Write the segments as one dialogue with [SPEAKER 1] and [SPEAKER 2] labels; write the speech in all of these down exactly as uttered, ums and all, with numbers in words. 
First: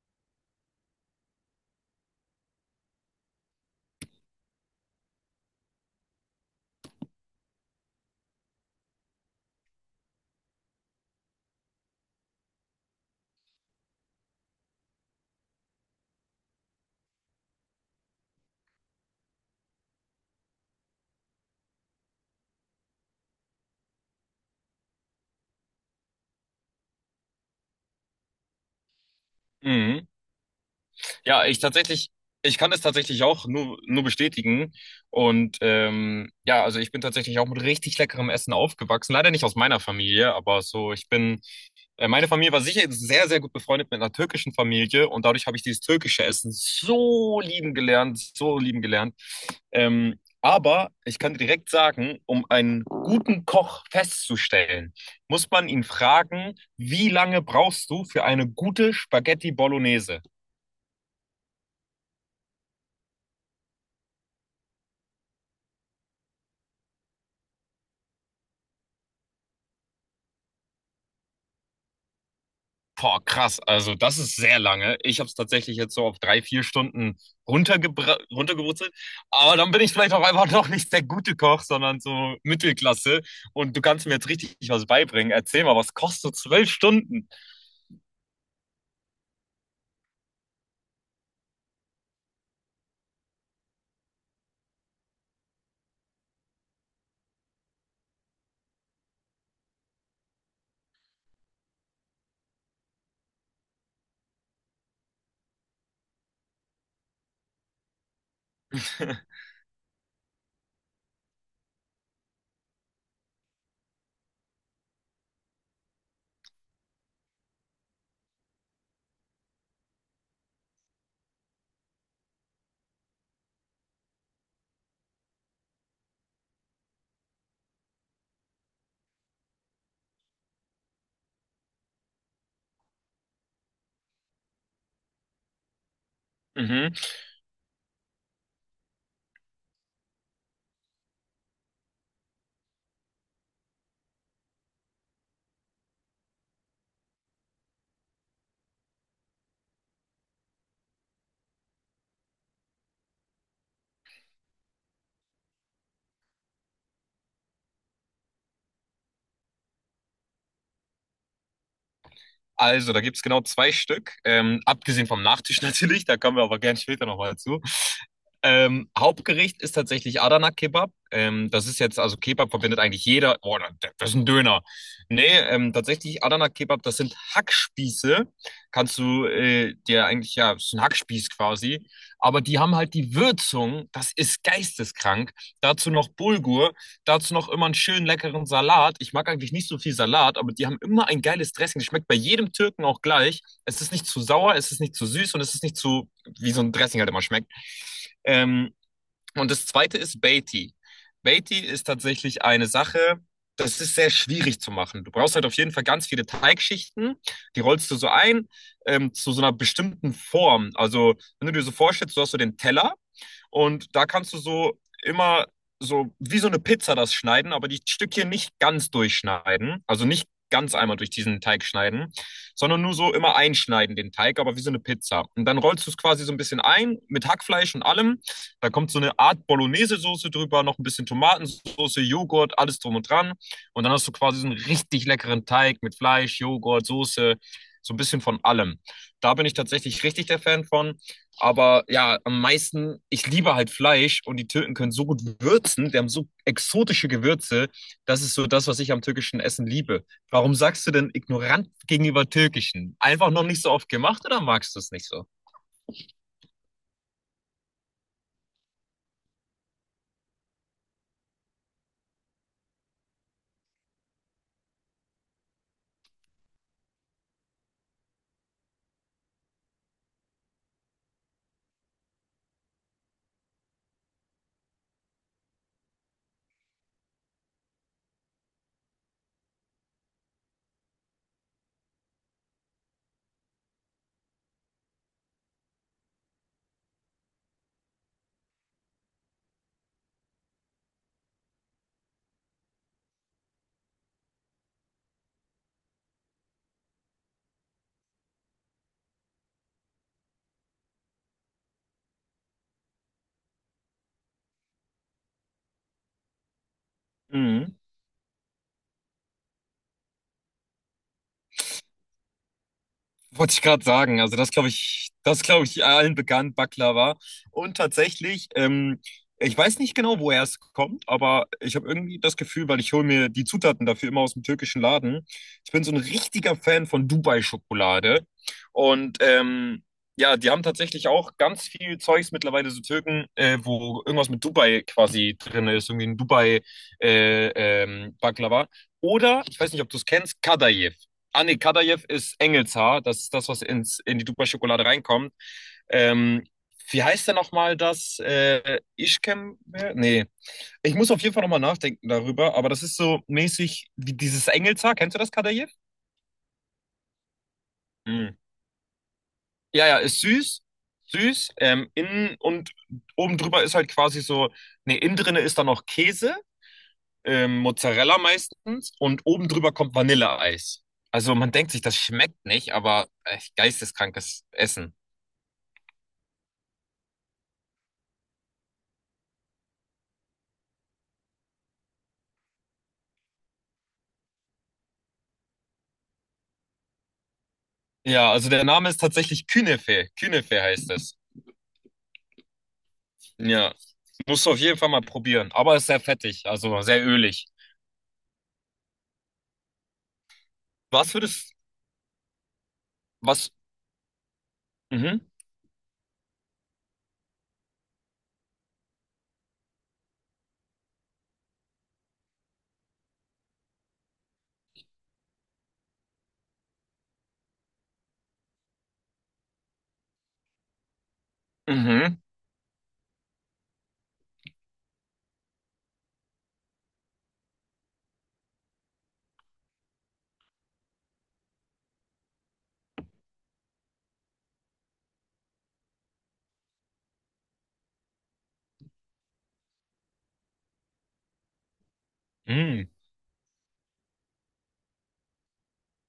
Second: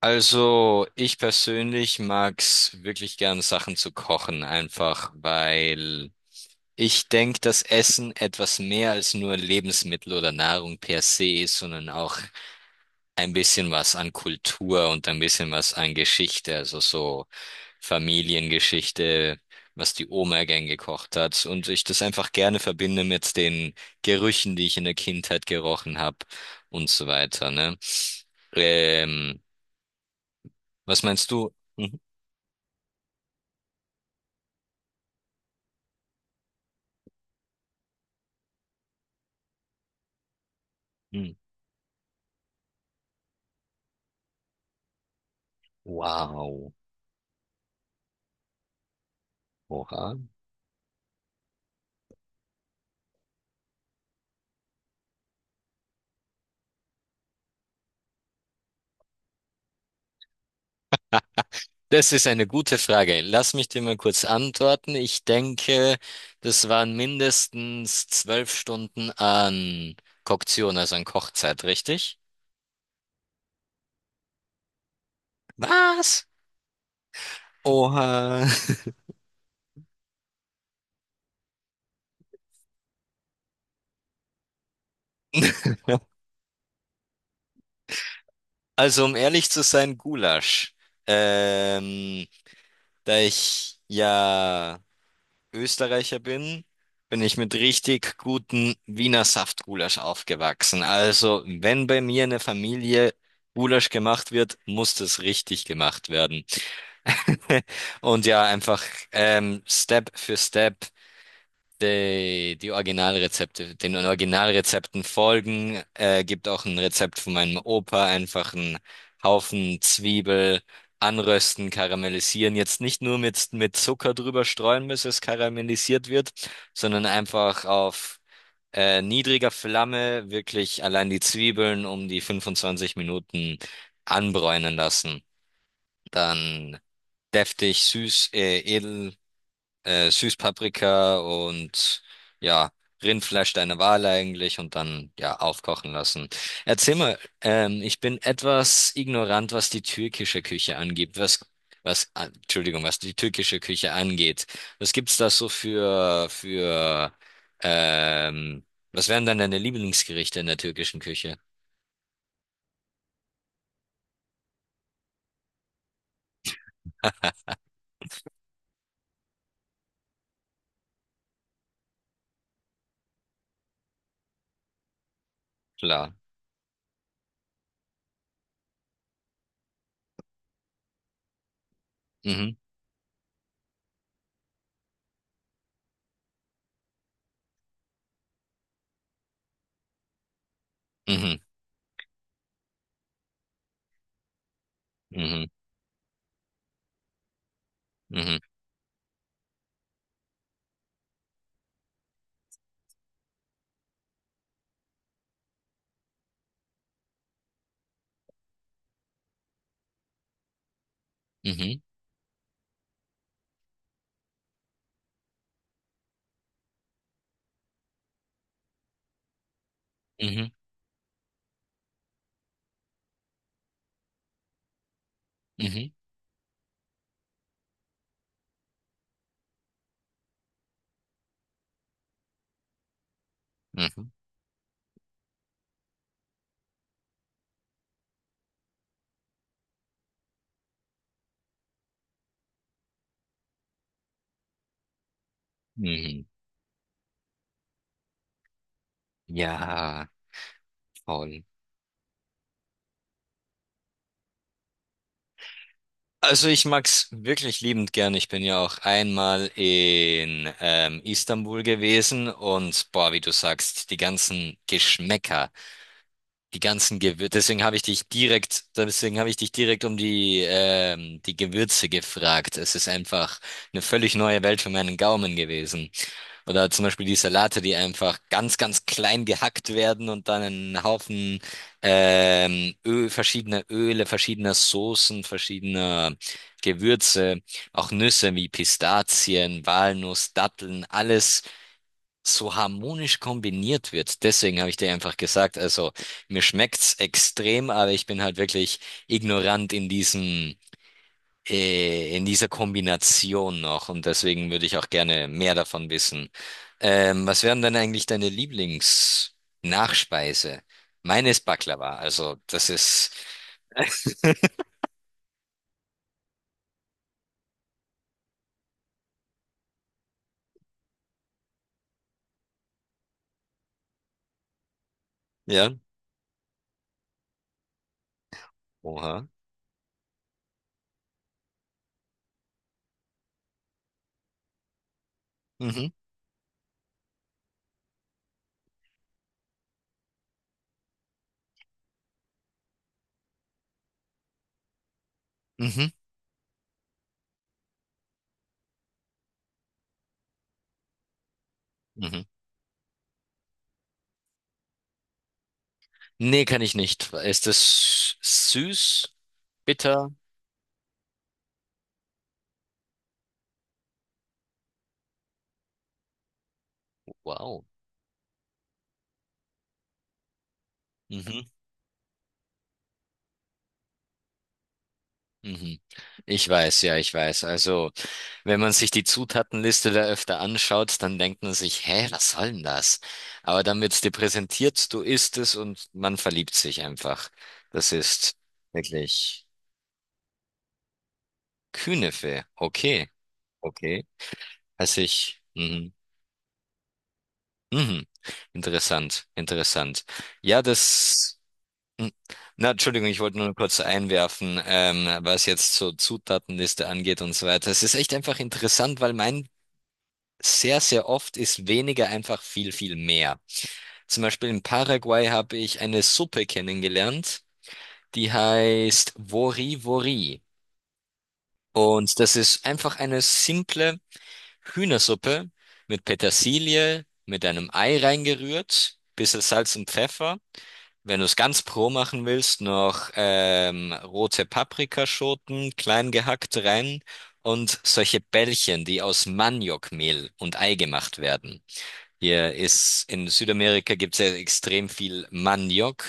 [SPEAKER 1] Also, ich persönlich mag's wirklich gern, Sachen zu kochen, einfach weil ich denke, dass Essen etwas mehr als nur Lebensmittel oder Nahrung per se ist, sondern auch ein bisschen was an Kultur und ein bisschen was an Geschichte, also so Familiengeschichte, was die Oma gern gekocht hat und ich das einfach gerne verbinde mit den Gerüchen, die ich in der Kindheit gerochen habe und so weiter, ne? Ähm,
[SPEAKER 2] Mhm.
[SPEAKER 1] Was meinst
[SPEAKER 2] Ja,
[SPEAKER 1] du?
[SPEAKER 2] ich
[SPEAKER 1] Mhm.
[SPEAKER 2] tatsächlich, ich kann es tatsächlich auch nur, nur bestätigen. Und ähm, ja, also ich bin tatsächlich auch mit richtig leckerem Essen aufgewachsen. Leider nicht aus meiner Familie, aber so, ich
[SPEAKER 1] Hm.
[SPEAKER 2] bin, äh, meine Familie war sicher sehr, sehr gut befreundet mit einer türkischen Familie und dadurch habe ich dieses türkische Essen
[SPEAKER 1] Wow.
[SPEAKER 2] so lieben gelernt, so lieben gelernt.
[SPEAKER 1] Oha.
[SPEAKER 2] Ähm, aber ich kann dir direkt sagen, um einen guten Koch festzustellen, muss man ihn fragen, wie lange brauchst du für eine gute Spaghetti Bolognese?
[SPEAKER 1] Das ist eine gute Frage. Lass mich dir mal kurz antworten. Ich denke, das waren mindestens zwölf Stunden an Koktion, also an Kochzeit, richtig?
[SPEAKER 2] Boah, krass. Also das ist sehr lange. Ich habe es tatsächlich jetzt so auf
[SPEAKER 1] Was?
[SPEAKER 2] drei, vier Stunden runtergebra
[SPEAKER 1] Oha.
[SPEAKER 2] runtergebrutzelt. Aber dann bin ich vielleicht auch einfach noch nicht der gute Koch, sondern so Mittelklasse. Und du kannst mir jetzt richtig was beibringen. Erzähl mal, was kostet zwölf Stunden?
[SPEAKER 1] Also, um ehrlich zu sein, Gulasch. Ähm, Da ich ja Österreicher bin, bin ich mit richtig guten Wiener Saftgulasch aufgewachsen. Also, wenn bei mir in der Familie Gulasch gemacht wird, muss das richtig gemacht werden. Und ja, einfach ähm, Step für Step. Die, die Originalrezepte, den Originalrezepten folgen, äh, gibt auch ein Rezept von meinem Opa, einfach einen Haufen Zwiebel anrösten, karamellisieren. Jetzt nicht nur mit, mit Zucker drüber streuen, bis es karamellisiert wird, sondern einfach auf äh, niedriger Flamme wirklich allein die Zwiebeln um die fünfundzwanzig Minuten anbräunen lassen. Dann
[SPEAKER 2] Mhm.
[SPEAKER 1] deftig, süß, äh, edel äh, Süßpaprika und ja, Rindfleisch deiner Wahl eigentlich und dann ja aufkochen lassen. Erzähl mal, ähm, ich bin etwas ignorant, was die türkische Küche angeht, was was ah, Entschuldigung, was die türkische Küche angeht. Was gibt's da so für für ähm, was wären dann deine Lieblingsgerichte in der türkischen Küche?
[SPEAKER 2] Also, da gibt es genau zwei Stück. Ähm, abgesehen vom Nachtisch natürlich, da kommen wir aber gerne später nochmal zu. Ähm, Hauptgericht ist tatsächlich Adana Kebab. Ähm, das ist jetzt, also Kebab verbindet eigentlich jeder. Oh, das das ist ein Döner. Nee, ähm,
[SPEAKER 1] Klar.
[SPEAKER 2] tatsächlich Adana Kebab, das sind Hackspieße. Kannst du äh, dir eigentlich, ja, ist ein Hackspieß quasi. Aber
[SPEAKER 1] Mhm.
[SPEAKER 2] die haben halt die Würzung, das ist geisteskrank. Dazu noch Bulgur, dazu noch immer einen schönen leckeren Salat. Ich mag eigentlich nicht so viel Salat, aber die haben immer ein
[SPEAKER 1] Mhm.
[SPEAKER 2] geiles Dressing. Das Schmeckt bei jedem Türken auch gleich. Es ist nicht zu sauer, es ist nicht zu süß und
[SPEAKER 1] Mhm.
[SPEAKER 2] es ist nicht zu, wie so ein Dressing halt immer schmeckt.
[SPEAKER 1] Mhm.
[SPEAKER 2] Ähm, und das zweite ist Beatty. Beatty ist tatsächlich eine Sache, das ist sehr schwierig zu machen. Du brauchst halt auf jeden Fall ganz viele Teigschichten, die rollst du so ein ähm, zu so einer bestimmten Form. Also, wenn du dir so
[SPEAKER 1] Mhm.
[SPEAKER 2] vorstellst, du hast so den Teller und da kannst du so immer so wie so eine Pizza das schneiden, aber die Stückchen nicht ganz durchschneiden, also nicht
[SPEAKER 1] Mhm.
[SPEAKER 2] ganz einmal durch diesen Teig schneiden, sondern nur so immer einschneiden den Teig, aber wie so eine Pizza. Und dann rollst
[SPEAKER 1] Mhm.
[SPEAKER 2] du es quasi so ein bisschen ein mit Hackfleisch und allem. Da kommt so eine Art Bolognese-Soße drüber, noch ein bisschen Tomatensauce, Joghurt, alles drum und dran. Und
[SPEAKER 1] Mhm.
[SPEAKER 2] dann hast du
[SPEAKER 1] Mhm.
[SPEAKER 2] quasi so einen richtig leckeren Teig mit Fleisch, Joghurt, Soße, so ein bisschen von allem. Da bin ich tatsächlich richtig der Fan von. Aber ja, am meisten, ich liebe halt Fleisch und die Türken können so gut würzen, die haben
[SPEAKER 1] Mhm.
[SPEAKER 2] so exotische Gewürze. Das ist so das, was ich am türkischen Essen liebe.
[SPEAKER 1] Ja,
[SPEAKER 2] Warum sagst du denn
[SPEAKER 1] voll.
[SPEAKER 2] ignorant gegenüber türkischen? Einfach noch nicht so oft gemacht oder magst du es nicht so?
[SPEAKER 1] Also ich mag's wirklich liebend gern. Ich bin ja auch einmal in ähm, Istanbul gewesen und boah, wie du sagst, die ganzen Geschmäcker, die ganzen Gewürze. Deswegen habe ich dich direkt, deswegen habe ich dich direkt um die ähm, die Gewürze gefragt. Es ist einfach eine völlig neue Welt für meinen Gaumen gewesen. Oder zum Beispiel die Salate, die einfach ganz, ganz klein gehackt werden und dann einen Haufen ähm, Öl, verschiedener Öle, verschiedener Soßen, verschiedener Gewürze, auch Nüsse wie Pistazien, Walnuss, Datteln, alles so harmonisch kombiniert wird. Deswegen habe ich dir einfach gesagt, also mir schmeckt's extrem, aber ich bin halt wirklich ignorant in diesem äh, in dieser Kombination noch. Und deswegen würde ich auch gerne mehr davon wissen. Ähm, was wären denn
[SPEAKER 2] Mhm.
[SPEAKER 1] eigentlich deine Lieblingsnachspeise? Meine ist Baklava. Also das ist,
[SPEAKER 2] Wollte ich gerade sagen. Also das glaube ich, das glaube ich allen bekannt, Baklava. Und tatsächlich, ähm, ich weiß nicht genau, woher es kommt, aber ich habe irgendwie das Gefühl, weil ich hole mir die Zutaten dafür immer aus dem türkischen Laden. Ich
[SPEAKER 1] ja,
[SPEAKER 2] bin so ein richtiger Fan von Dubai-Schokolade. Und
[SPEAKER 1] oha.
[SPEAKER 2] ähm, ja, die haben tatsächlich auch ganz viel Zeugs mittlerweile, so Türken, äh, wo irgendwas mit Dubai quasi drin
[SPEAKER 1] Mhm,
[SPEAKER 2] ist, irgendwie ein Dubai äh, ähm, Baklava. Oder, ich weiß nicht, ob du es kennst, Kadayif. Ah, nee, Kadaev ist Engelshaar. Das ist das, was ins, in die Dupa-Schokolade reinkommt.
[SPEAKER 1] mhm,
[SPEAKER 2] Ähm, wie heißt denn nochmal das? Äh, Ischkem? Nee. Ich muss auf jeden Fall nochmal nachdenken
[SPEAKER 1] mhm.
[SPEAKER 2] darüber, aber das ist so mäßig wie dieses Engelshaar. Kennst du das, Kadaev?
[SPEAKER 1] Nee, kann ich nicht. Ist das
[SPEAKER 2] Mhm.
[SPEAKER 1] süß,
[SPEAKER 2] Ja, ja,
[SPEAKER 1] bitter?
[SPEAKER 2] ist süß. Süß. Ähm, innen und oben drüber ist halt quasi so, nee, innen drinne ist dann noch Käse, ähm,
[SPEAKER 1] Wow.
[SPEAKER 2] Mozzarella meistens, und oben drüber kommt Vanilleeis. Also
[SPEAKER 1] Mhm,
[SPEAKER 2] man denkt sich, das schmeckt nicht, aber echt geisteskrankes Essen.
[SPEAKER 1] mhm. Ich weiß, ja, ich weiß. Also, wenn man sich die Zutatenliste da öfter anschaut, dann denkt man sich, hä, was soll denn das? Aber dann wird's dir präsentiert, du isst es und man verliebt sich einfach. Das
[SPEAKER 2] Ja,
[SPEAKER 1] ist
[SPEAKER 2] also der Name ist tatsächlich
[SPEAKER 1] wirklich
[SPEAKER 2] Künefe. Künefe heißt es.
[SPEAKER 1] Künefe. Okay,
[SPEAKER 2] Ja,
[SPEAKER 1] okay.
[SPEAKER 2] musst du auf jeden Fall mal
[SPEAKER 1] Also ich,
[SPEAKER 2] probieren. Aber ist
[SPEAKER 1] mhm,
[SPEAKER 2] sehr fettig, also sehr ölig.
[SPEAKER 1] mhm. Interessant, interessant. Ja,
[SPEAKER 2] Was
[SPEAKER 1] das,
[SPEAKER 2] würdest,
[SPEAKER 1] mhm. Na, Entschuldigung, ich wollte
[SPEAKER 2] was,
[SPEAKER 1] nur kurz einwerfen, ähm,
[SPEAKER 2] mhm,
[SPEAKER 1] was jetzt so Zutatenliste angeht und so weiter. Es ist echt einfach interessant, weil mein sehr, sehr oft ist weniger einfach viel, viel mehr. Zum Beispiel in Paraguay habe ich eine Suppe kennengelernt, die heißt Wori Wori. Und
[SPEAKER 2] mhm,
[SPEAKER 1] das ist einfach eine simple Hühnersuppe mit Petersilie, mit einem Ei reingerührt, bisschen Salz und Pfeffer. Wenn du es ganz pro machen willst, noch ähm, rote Paprikaschoten klein gehackt rein und solche Bällchen, die aus Maniokmehl und Ei gemacht werden. Hier
[SPEAKER 2] mhm,
[SPEAKER 1] ist in Südamerika gibt es ja extrem viel Maniok.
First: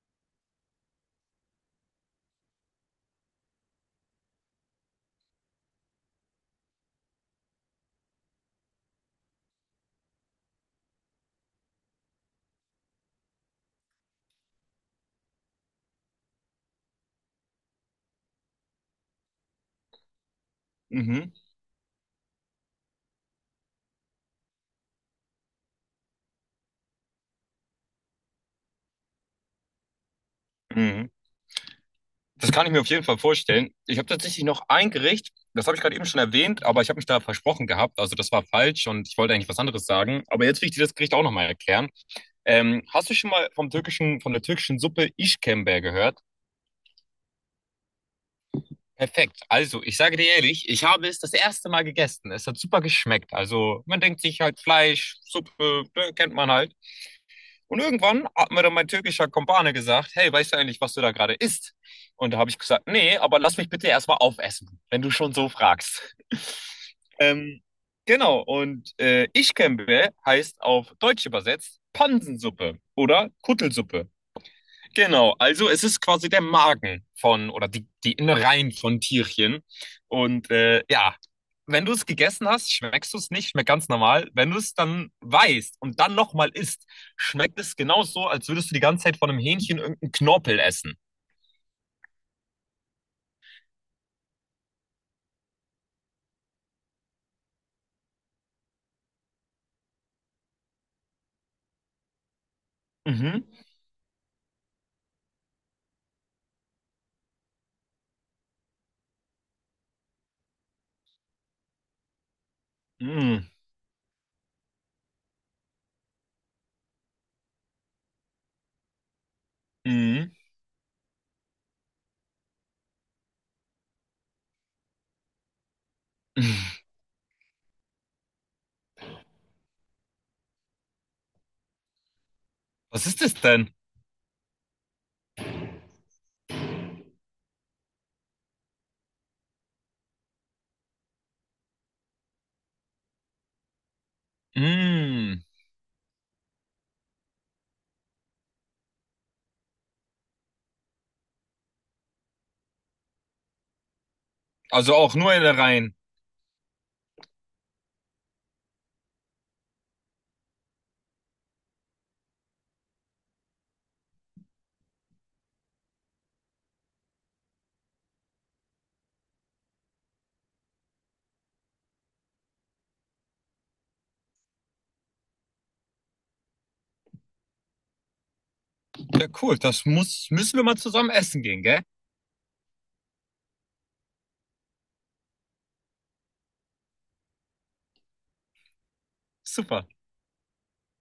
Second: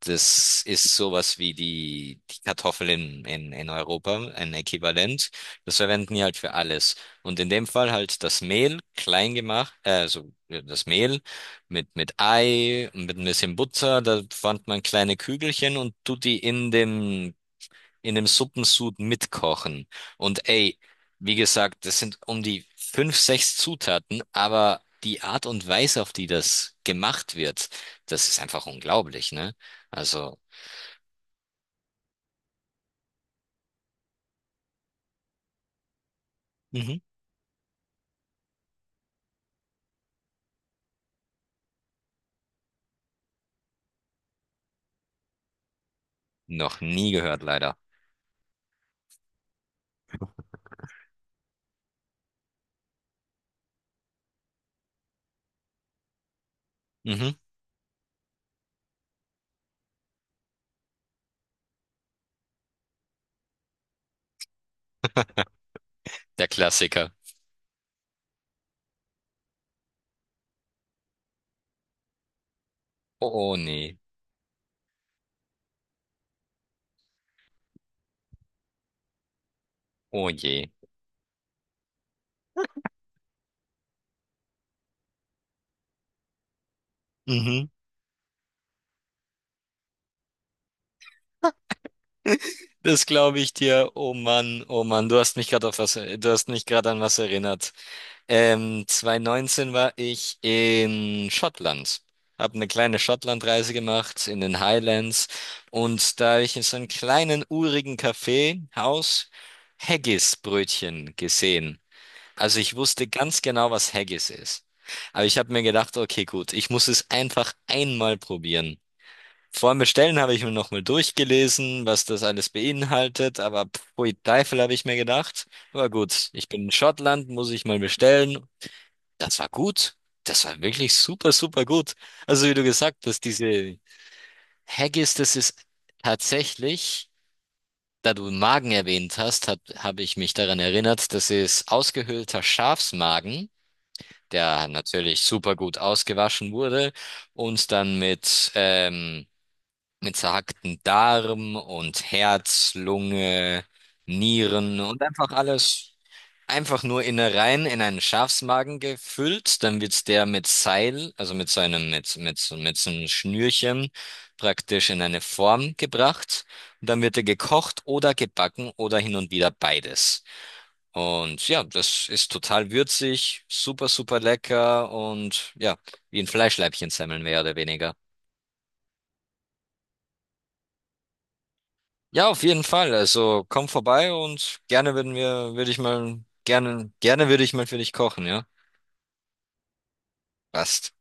[SPEAKER 1] Das ist sowas wie die, die Kartoffel in, in, in Europa, ein Äquivalent. Das verwenden die halt für alles. Und in dem Fall halt das Mehl klein gemacht, äh, also ja, das Mehl mit, mit Ei und mit ein bisschen Butter. Da formt man kleine Kügelchen und tut die in dem in dem Suppensud mitkochen. Und ey,
[SPEAKER 2] mhm,
[SPEAKER 1] wie gesagt, das sind um die fünf, sechs Zutaten, aber die Art und Weise, auf die das gemacht wird, das ist einfach unglaublich, ne? Also,
[SPEAKER 2] mhm. Das kann ich mir auf jeden Fall vorstellen. Ich habe tatsächlich noch ein Gericht, das habe ich gerade eben schon erwähnt, aber ich
[SPEAKER 1] mhm.
[SPEAKER 2] habe mich da versprochen gehabt. Also das war falsch und ich wollte eigentlich was anderes sagen. Aber jetzt will ich dir das Gericht auch nochmal erklären. Ähm, hast du schon mal vom türkischen, von der türkischen Suppe İşkembe gehört?
[SPEAKER 1] Noch nie gehört, leider.
[SPEAKER 2] Perfekt. Also, ich sage dir ehrlich, ich habe es das erste Mal gegessen. Es hat super geschmeckt. Also, man denkt sich halt Fleisch, Suppe, ne, kennt man halt.
[SPEAKER 1] Mhm.
[SPEAKER 2] Und irgendwann hat mir dann mein türkischer Kumpane gesagt, hey, weißt du eigentlich, was du da gerade isst? Und da habe ich gesagt, nee, aber lass mich bitte erstmal aufessen, wenn du schon so fragst.
[SPEAKER 1] Der Klassiker.
[SPEAKER 2] Ähm, genau, und äh, Işkembe heißt auf Deutsch übersetzt Pansensuppe oder
[SPEAKER 1] Oh, oh nee.
[SPEAKER 2] Kuttelsuppe. Genau, also es ist quasi der Magen von oder die, die Innereien von Tierchen.
[SPEAKER 1] Oh
[SPEAKER 2] Und
[SPEAKER 1] je.
[SPEAKER 2] äh, ja, wenn du es gegessen hast, schmeckst du es nicht, schmeckt ganz normal. Wenn du es dann weißt und dann nochmal isst, schmeckt
[SPEAKER 1] Mhm.
[SPEAKER 2] es genauso, als würdest du die ganze Zeit von einem Hähnchen irgendeinen Knorpel essen.
[SPEAKER 1] Das glaube ich dir. Oh Mann, oh Mann, du hast mich gerade auf was, du hast mich gerade an was erinnert. Ähm, zweitausendneunzehn war ich in Schottland. Habe eine kleine
[SPEAKER 2] Mhm.
[SPEAKER 1] Schottlandreise gemacht in den Highlands und da habe ich in so einem kleinen urigen Kaffeehaus Haggis-Brötchen gesehen. Also ich wusste ganz
[SPEAKER 2] Mm.
[SPEAKER 1] genau, was Haggis ist. Aber ich habe mir gedacht, okay, gut, ich muss es einfach einmal probieren. Vor dem Bestellen
[SPEAKER 2] Mm.
[SPEAKER 1] habe ich mir nochmal durchgelesen, was das alles beinhaltet, aber pfui Teufel habe ich mir gedacht. Aber gut, ich bin in Schottland, muss ich mal bestellen, das war gut. Das war wirklich super, super gut. Also wie du gesagt
[SPEAKER 2] Was
[SPEAKER 1] hast,
[SPEAKER 2] ist das denn?
[SPEAKER 1] diese Haggis, das ist tatsächlich, da du Magen erwähnt hast, habe hab- habe ich mich daran erinnert, das ist ausgehöhlter Schafsmagen, der natürlich
[SPEAKER 2] Mm.
[SPEAKER 1] super gut ausgewaschen wurde und dann mit, ähm, mit zerhackten Darm und Herz, Lunge, Nieren
[SPEAKER 2] Also
[SPEAKER 1] und
[SPEAKER 2] auch
[SPEAKER 1] einfach
[SPEAKER 2] nur
[SPEAKER 1] alles
[SPEAKER 2] Innereien.
[SPEAKER 1] einfach nur Innereien in einen Schafsmagen gefüllt, dann wird der mit Seil, also mit so einem, mit, mit, so- mit so einem Schnürchen praktisch in eine Form gebracht und dann wird er gekocht oder gebacken oder hin und wieder beides. Und ja, das ist total würzig, super, super lecker und ja, wie ein Fleischleibchen-Semmeln mehr oder weniger.
[SPEAKER 2] Ja, cool, das muss, müssen wir mal zusammen essen gehen, gell?
[SPEAKER 1] Ja, auf jeden Fall. Also komm vorbei und gerne würden wir, würde ich mal, gerne, gerne würde ich mal für dich kochen, ja?
[SPEAKER 2] Super.
[SPEAKER 1] Passt.